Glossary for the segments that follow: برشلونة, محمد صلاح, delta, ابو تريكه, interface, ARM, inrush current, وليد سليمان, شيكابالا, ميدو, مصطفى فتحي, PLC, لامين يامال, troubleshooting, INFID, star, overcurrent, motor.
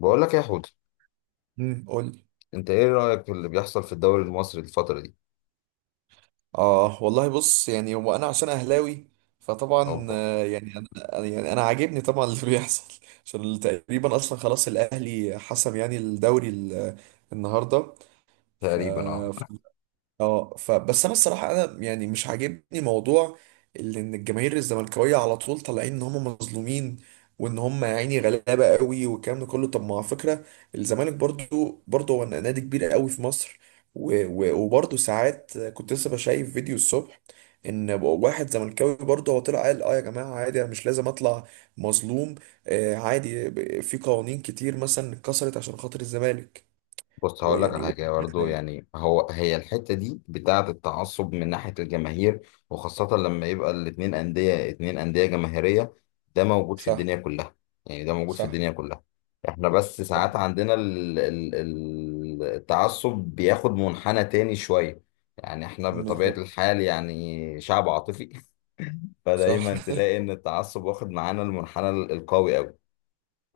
بقول لك إيه يا حوت، قول لي. انت ايه رأيك في اللي بيحصل في الدوري المصري الفترة دي؟ اه والله، بص يعني هو انا عشان اهلاوي، فطبعا اوبا. يعني يعني انا عاجبني طبعا اللي بيحصل، عشان تقريبا اصلا خلاص الاهلي حسم يعني الدوري النهارده ف تقريبا اه. اه. فبس انا الصراحه انا يعني مش عاجبني موضوع اللي ان الجماهير الزملكاويه على طول طالعين ان هم مظلومين، وان هم يا عيني غلابه قوي والكلام ده كله. طب ما على فكره الزمالك برضو هو نادي كبير قوي في مصر. و- و- وبرضو ساعات كنت لسه بشايف فيديو الصبح، ان واحد زملكاوي برضه هو طلع قال: اه يا جماعه عادي، انا مش لازم اطلع مظلوم. عادي، في قوانين كتير مثلا اتكسرت عشان خاطر الزمالك، بص هقول لك ويعني على حاجة وكده برضه، يعني. يعني هي الحتة دي بتاعة التعصب من ناحية الجماهير، وخاصة لما يبقى الاتنين أندية، اتنين أندية جماهيرية، ده موجود في صح، الدنيا كلها، يعني ده موجود في صح، الدنيا كلها. احنا بس صح، ساعات عندنا التعصب بياخد منحنى تاني شوية. يعني احنا بطبيعة بالظبط. الحال يعني شعب عاطفي صح، فدايما تلاقي ان التعصب واخد معانا المنحنى القوي قوي.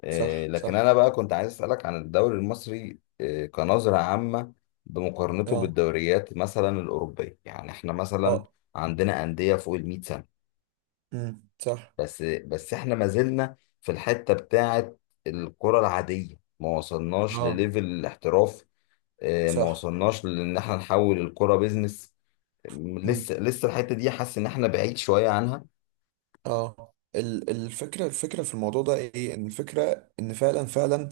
إيه، صح، لكن صح، انا بقى كنت عايز اسالك عن الدوري المصري إيه كنظره عامه، بمقارنته اه، بالدوريات مثلا الاوروبيه. يعني احنا مثلا اه، عندنا انديه فوق ال 100 سنه، امم، صح، بس بس احنا ما زلنا في الحته بتاعه الكره العاديه، ما وصلناش اه، لليفل الاحتراف. إيه، ما صح، وصلناش لان احنا نحول الكره بيزنس. امم، لسه لسه الحته دي حاسس ان احنا بعيد شويه عنها. اه. الفكرة في الموضوع ده ايه؟ ان الفكرة ان فعلا فعلا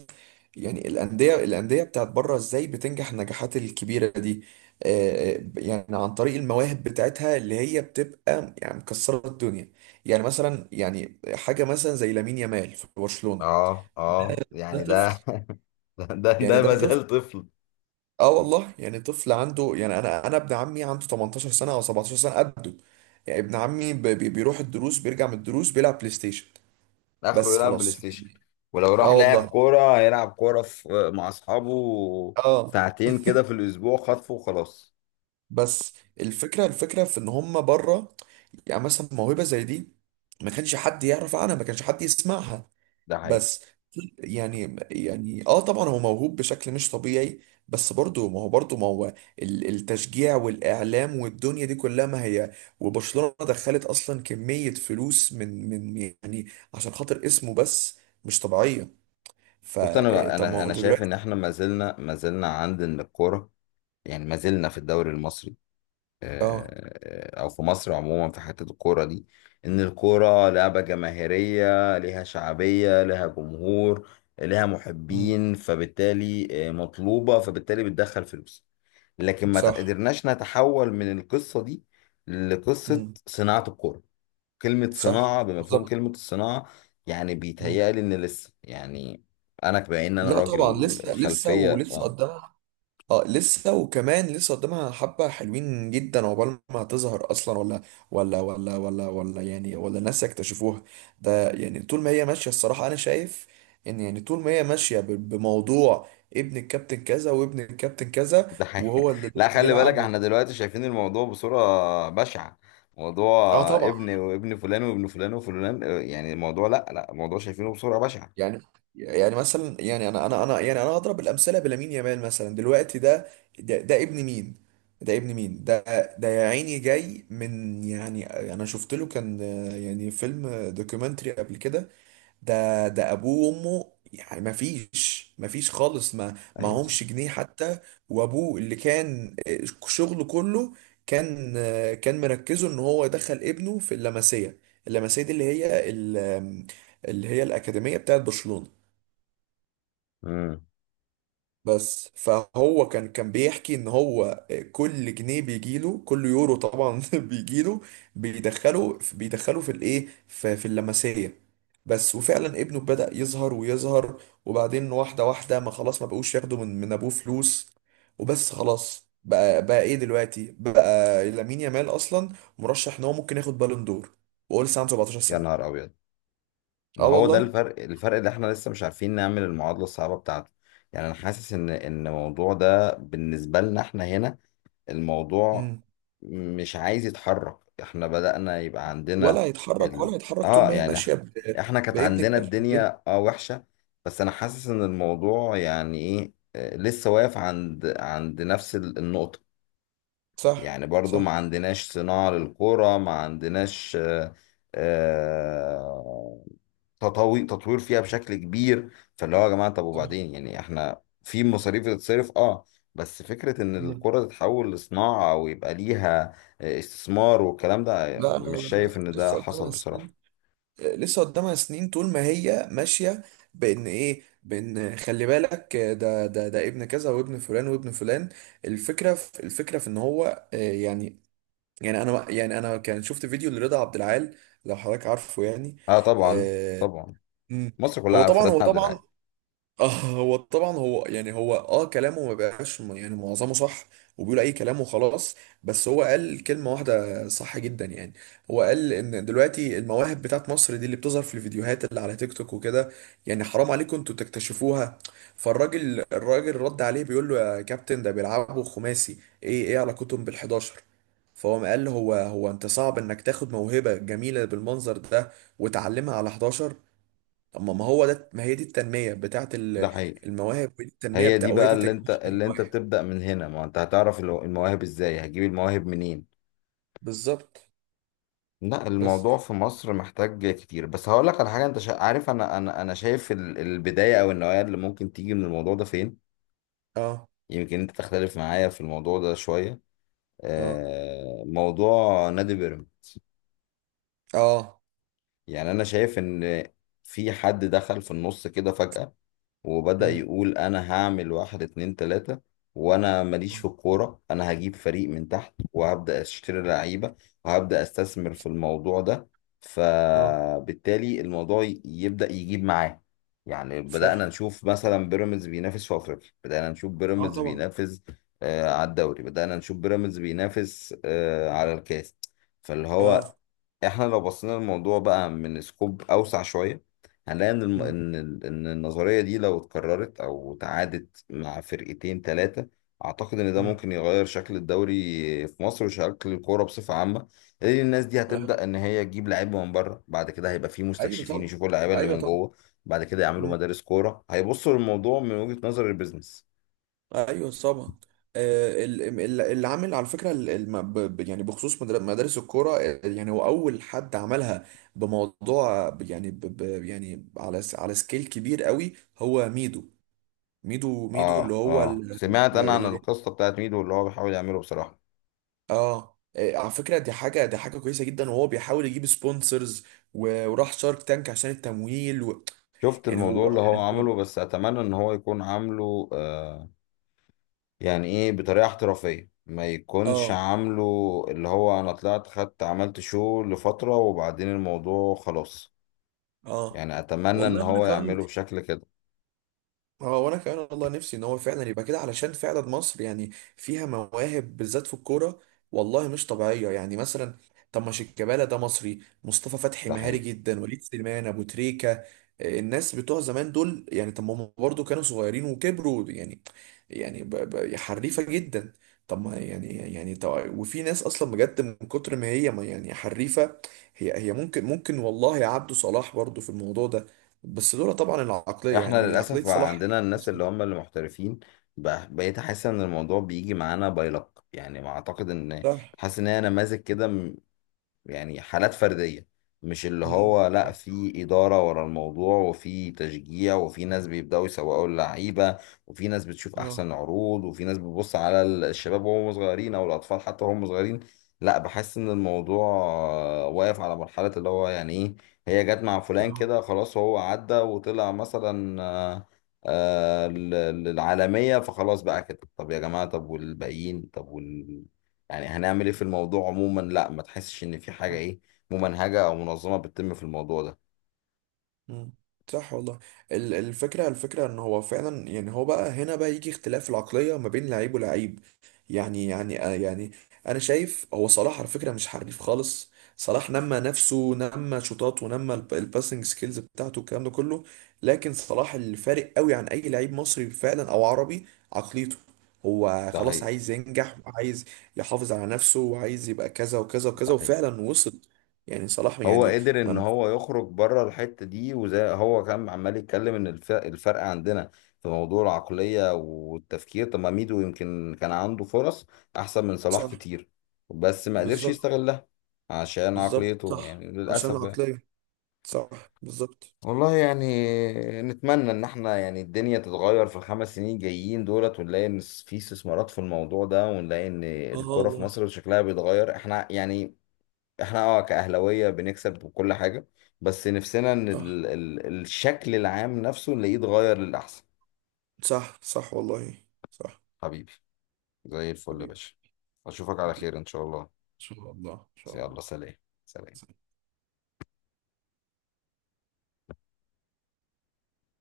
يعني الأندية بتاعت بره ازاي بتنجح النجاحات الكبيرة دي؟ يعني عن طريق المواهب بتاعتها اللي هي بتبقى يعني مكسرة الدنيا. يعني مثلا، يعني حاجة مثلا زي لامين يامال في برشلونة، اه اه ده يعني طفل، ده، ده يعني ده ده. ما زال طفل. اه والله يعني طفل، عنده يعني انا ابن عمي عنده 18 سنه او 17 سنه قده. يعني ابن عمي بيروح الدروس بيرجع من الدروس بيلعب بلاي ستيشن اخره بس، يلعب بلاي خلاص ستيشن، يعني. ولو راح اه لعب والله، كوره هيلعب كوره في مع اصحابه اه. ساعتين كده في الاسبوع، خطفه وخلاص. بس الفكره، الفكره في ان هم بره، يعني مثلا موهبه زي دي ما كانش حد يعرف عنها، ما كانش حد يسمعها ده حقيقي. بس. يعني، طبعا هو موهوب بشكل مش طبيعي، بس برضه ما هو التشجيع والاعلام والدنيا دي كلها، ما هي وبرشلونة دخلت اصلا كمية فلوس من يعني عشان خاطر اسمه بس، مش طبيعية. بص انا فطب ما انا هو انا انت شايف دلوقتي. ان احنا ما زلنا ما زلنا عندنا الكوره، يعني ما زلنا في الدوري المصري اه، آه، آه، او في مصر عموما في حته الكوره دي، ان الكوره لعبه جماهيريه ليها شعبيه ليها جمهور ليها امم، محبين، فبالتالي آه، مطلوبه، فبالتالي بتدخل فلوس. لكن ما صح، قدرناش نتحول من القصة دي لقصة امم، صناعة الكورة، كلمة صح، صناعة بمفهوم بالظبط. كلمة الصناعة. يعني مم. بيتهيألي إن لسه يعني أنا بما إن أنا لا طبعا راجل لسه، لسه خلفية ولسه آه. قدامها. اه، لسه وكمان لسه قدامها حبة حلوين جدا عقبال ما هتظهر اصلا. ولا الناس يكتشفوها. ده يعني طول ما هي ماشية، الصراحة انا شايف ان يعني طول ما هي ماشية بموضوع ابن الكابتن كذا وابن الكابتن كذا، ده حقيقي. وهو اللي لا، لازم خلي بالك يلعب و احنا دلوقتي شايفين الموضوع بصورة بشعة، موضوع اه طبعا. ابن وابن فلان وابن فلان وفلان آه، يعني الموضوع لا لا الموضوع شايفينه بصورة بشعة. يعني، يعني مثلا، يعني انا اضرب الامثله بلامين يامال مثلا دلوقتي ده. ده ابن مين؟ ده ابن مين ده؟ ده يا عيني جاي من يعني، انا شفت له كان يعني فيلم دوكيومنتري قبل كده. ده ابوه وامه يعني ما فيش خالص، ما ايوه صح. همش جنيه حتى، وابوه اللي كان آه، شغله كله، كان مركزه ان هو يدخل ابنه في اللمسيه، اللمسيه دي اللي هي الاكاديميه بتاعت برشلونه امم. بس. فهو كان بيحكي ان هو، كل جنيه بيجيله، كل يورو طبعا بيجيله بيدخله في الايه، في اللمسيه بس. وفعلا ابنه بدأ يظهر ويظهر، وبعدين واحده واحده ما خلاص ما بقوش ياخدوا من ابوه فلوس، وبس خلاص. بقى ايه دلوقتي؟ بقى لامين يامال اصلا مرشح ان هو ممكن ياخد بالون دور وهو لسه عنده 17 يا سنه. نهار ابيض، ما اه هو ده والله. الفرق الفرق اللي احنا لسه مش عارفين نعمل المعادلة الصعبة بتاعته. يعني انا حاسس ان الموضوع ده بالنسبة لنا احنا هنا، الموضوع مم. مش عايز يتحرك. احنا بدأنا يبقى عندنا ولا هيتحرك، ال... ولا هيتحرك طول اه ما هي يعني ماشيه احنا كانت بابن عندنا الكفن. الدنيا اه وحشة. بس انا حاسس ان الموضوع يعني ايه آه، لسه واقف عند عند نفس النقطة. صح، يعني برضو ما صح، عندناش صناعة للقرى، ما عندناش آه، آه، تطوير فيها بشكل كبير. فاللي هو يا جماعة، طب صح. وبعدين، يعني احنا في مصاريف بتتصرف اه، بس فكرة ان مم. القرى تتحول لصناعة او يبقى ليها آه، استثمار والكلام ده، لا لا مش لا لا شايف ان ده لسه حصل قدامها سنين، بصراحة. لسه قدامها سنين طول ما هي ماشية، بإن إيه، بإن خلي بالك ده ابن كذا، وابن فلان، وابن فلان. الفكرة في إن هو يعني. أنا يعني، أنا كان شفت فيديو لرضا عبد العال، لو حضرتك عارفه يعني. اه طبعا، آه، طبعا، مم. مصر كلها هو عارفة طبعا، هو رد عبد العال. طبعا، هو اه كلامه ما بقاش يعني معظمه صح، وبيقول اي كلام وخلاص. بس هو قال كلمة واحدة صح جدا يعني. هو قال ان دلوقتي المواهب بتاعت مصر دي اللي بتظهر في الفيديوهات اللي على تيك توك وكده، يعني حرام عليكم انتوا تكتشفوها. فالراجل، رد عليه بيقول له: يا كابتن ده بيلعبوا خماسي، ايه علاقتهم بال11؟ فهو قال له: هو انت صعب انك تاخد موهبة جميلة بالمنظر ده وتعلمها على 11. اما ما هو ده، ما هي دي التنميه بتاعه ده حقيقي. المواهب، ودي التنميه هي بتاع، دي بقى ودي اللي انت تكوين اللي انت المواهب. بتبدأ من هنا، ما انت هتعرف المواهب ازاي، هتجيب المواهب منين. بالظبط. لا، بس، الموضوع في مصر محتاج كتير. بس هقول لك على حاجه، انت عارف، انا شايف البدايه او النوايا اللي ممكن تيجي من الموضوع ده فين. اه، يمكن انت تختلف معايا في الموضوع ده شويه، اه، آه موضوع نادي بيراميدز. اه، يعني انا شايف ان في حد دخل في النص كده فجاه، وبدأ امم، يقول أنا هعمل واحد اتنين تلاتة، وأنا ماليش اه، في الكورة، أنا هجيب فريق من تحت وهبدأ أشتري لعيبة وهبدأ أستثمر في الموضوع ده، آه، فبالتالي الموضوع يبدأ يجيب معاه. يعني صح، بدأنا نشوف مثلا بيراميدز بينافس في أفريقيا، بدأنا نشوف اه، بيراميدز طبعا، بينافس آه على الدوري، بدأنا نشوف بيراميدز بينافس آه على الكاس. فاللي اه، هو احنا لو بصينا الموضوع بقى من سكوب أوسع شوية، هنلاقي ان امم، ان ان النظريه دي لو اتكررت او تعادت مع فرقتين ثلاثه، اعتقد ان ده امم، ممكن يغير شكل الدوري في مصر وشكل الكوره بصفه عامه، لان الناس دي آه. هتبدا ان هي تجيب لعيبه من بره، بعد كده هيبقى في ايوه مستكشفين طبعا، يشوفوا اللعيبه اللي ايوه من طبعا، جوه، بعد كده يعملوا امم، مدارس كوره، هيبصوا للموضوع من وجهه نظر البيزنس. ايوه طبعا. اللي عامل على فكره، يعني بخصوص مدارس الكوره يعني، هو اول حد عملها بموضوع، يعني يعني على على سكيل كبير قوي، هو ميدو. ميدو اللي اه هو اه، سمعت انا عن اللي. القصه بتاعت ميدو اللي هو بيحاول يعمله بصراحه. اه إيه، على فكرة دي حاجة، كويسة جدا وهو بيحاول يجيب سبونسرز، وراح شارك تانك عشان التمويل و شفت الموضوع اللي هو هو. عمله، بس اتمنى ان هو يكون عامله آه، يعني ايه بطريقه احترافيه، ما يكونش اه عامله اللي هو انا طلعت خدت عملت شو لفتره وبعدين الموضوع خلاص. اه يعني اتمنى والله ان وانا هو كمان. يعمله بشكل كده. اه وانا كمان والله، نفسي ان هو فعلا يبقى كده، علشان فعلا مصر يعني فيها مواهب بالذات في الكوره والله، مش طبيعيه. يعني مثلا طب ما شيكابالا ده مصري، مصطفى فتحي ده مهاري حقيقي. جدا، وليد سليمان، ابو تريكه، الناس بتوع زمان دول. يعني طب ما هم برضه كانوا صغيرين وكبروا يعني، يعني حريفه جدا. طب ما يعني، طب وفي ناس اصلا بجد من كتر ما هي، ما يعني، حريفه. هي ممكن، ممكن والله عبده صلاح برضه في الموضوع ده، بس لولا طبعا العقلية، احنا يعني عقلية للاسف بقى صلاح. عندنا الناس اللي هم اللي محترفين، بقيت احس ان الموضوع بيجي معانا باي لك، يعني ما اعتقد ان، صح. حاسس ان هي نماذج كده، يعني حالات فردية، مش اللي مم. هو لا صح. في إدارة ورا الموضوع وفي تشجيع وفي ناس بيبدأوا يسوقوا اللعيبة وفي ناس بتشوف اه. أحسن عروض وفي ناس بتبص على الشباب وهم صغيرين أو الأطفال حتى وهم صغيرين. لا بحس إن الموضوع آه، واقف على مرحلة اللي هو يعني إيه، هي جت مع فلان آه. كده خلاص هو عدى وطلع مثلا آه، آه، للعالمية، فخلاص بقى كده، طب يا جماعة، طب والباقيين، طب يعني هنعمل ايه في الموضوع عموما. لا ما تحسش ان في حاجه صح. ايه ممنهجه او منظمه بتتم في الموضوع ده. مم. صح والله. الفكرة ان هو فعلا، يعني هو بقى هنا بقى يجي اختلاف العقلية ما بين لعيب ولعيب. يعني، انا شايف هو صلاح على فكرة مش حريف خالص. صلاح نمى نفسه، نمى شوطات، ونمى الباسنج سكيلز بتاعته، الكلام ده كله. لكن صلاح الفارق قوي عن اي لعيب مصري فعلا او عربي، عقليته. هو ده خلاص حقيقي. عايز ينجح، وعايز يحافظ على نفسه، وعايز يبقى كذا وكذا ده وكذا، حقيقي. وفعلا وصل. يعني صلاح هو يعني، قدر ان ما. هو يخرج بره الحته دي، وزي هو كان عمال يتكلم ان الفرق عندنا في موضوع العقليه والتفكير، طب ما ميدو يمكن كان عنده فرص احسن من صلاح صح، كتير، بس ما قدرش بالظبط. يستغلها عشان بالظبط، عقليته، صح، يعني عشان للاسف يعني. العقلية. صح، بالظبط. والله يعني، نتمنى ان احنا يعني الدنيا تتغير في ال5 سنين جايين دولت، ونلاقي ان في استثمارات في الموضوع ده، ونلاقي ان اه الكرة في والله. مصر شكلها بيتغير. احنا يعني احنا اه كأهلاوية بنكسب وكل حاجة، بس نفسنا ان صح، ال الشكل العام نفسه نلاقيه اتغير للأحسن. صح، صح، صح والله صح. حبيبي، زي الفل يا حبيبي. باشا. اشوفك على حبيبي. خير ان شاء الله. ان شاء الله، ان شاء يلا الله. سلام. سلام.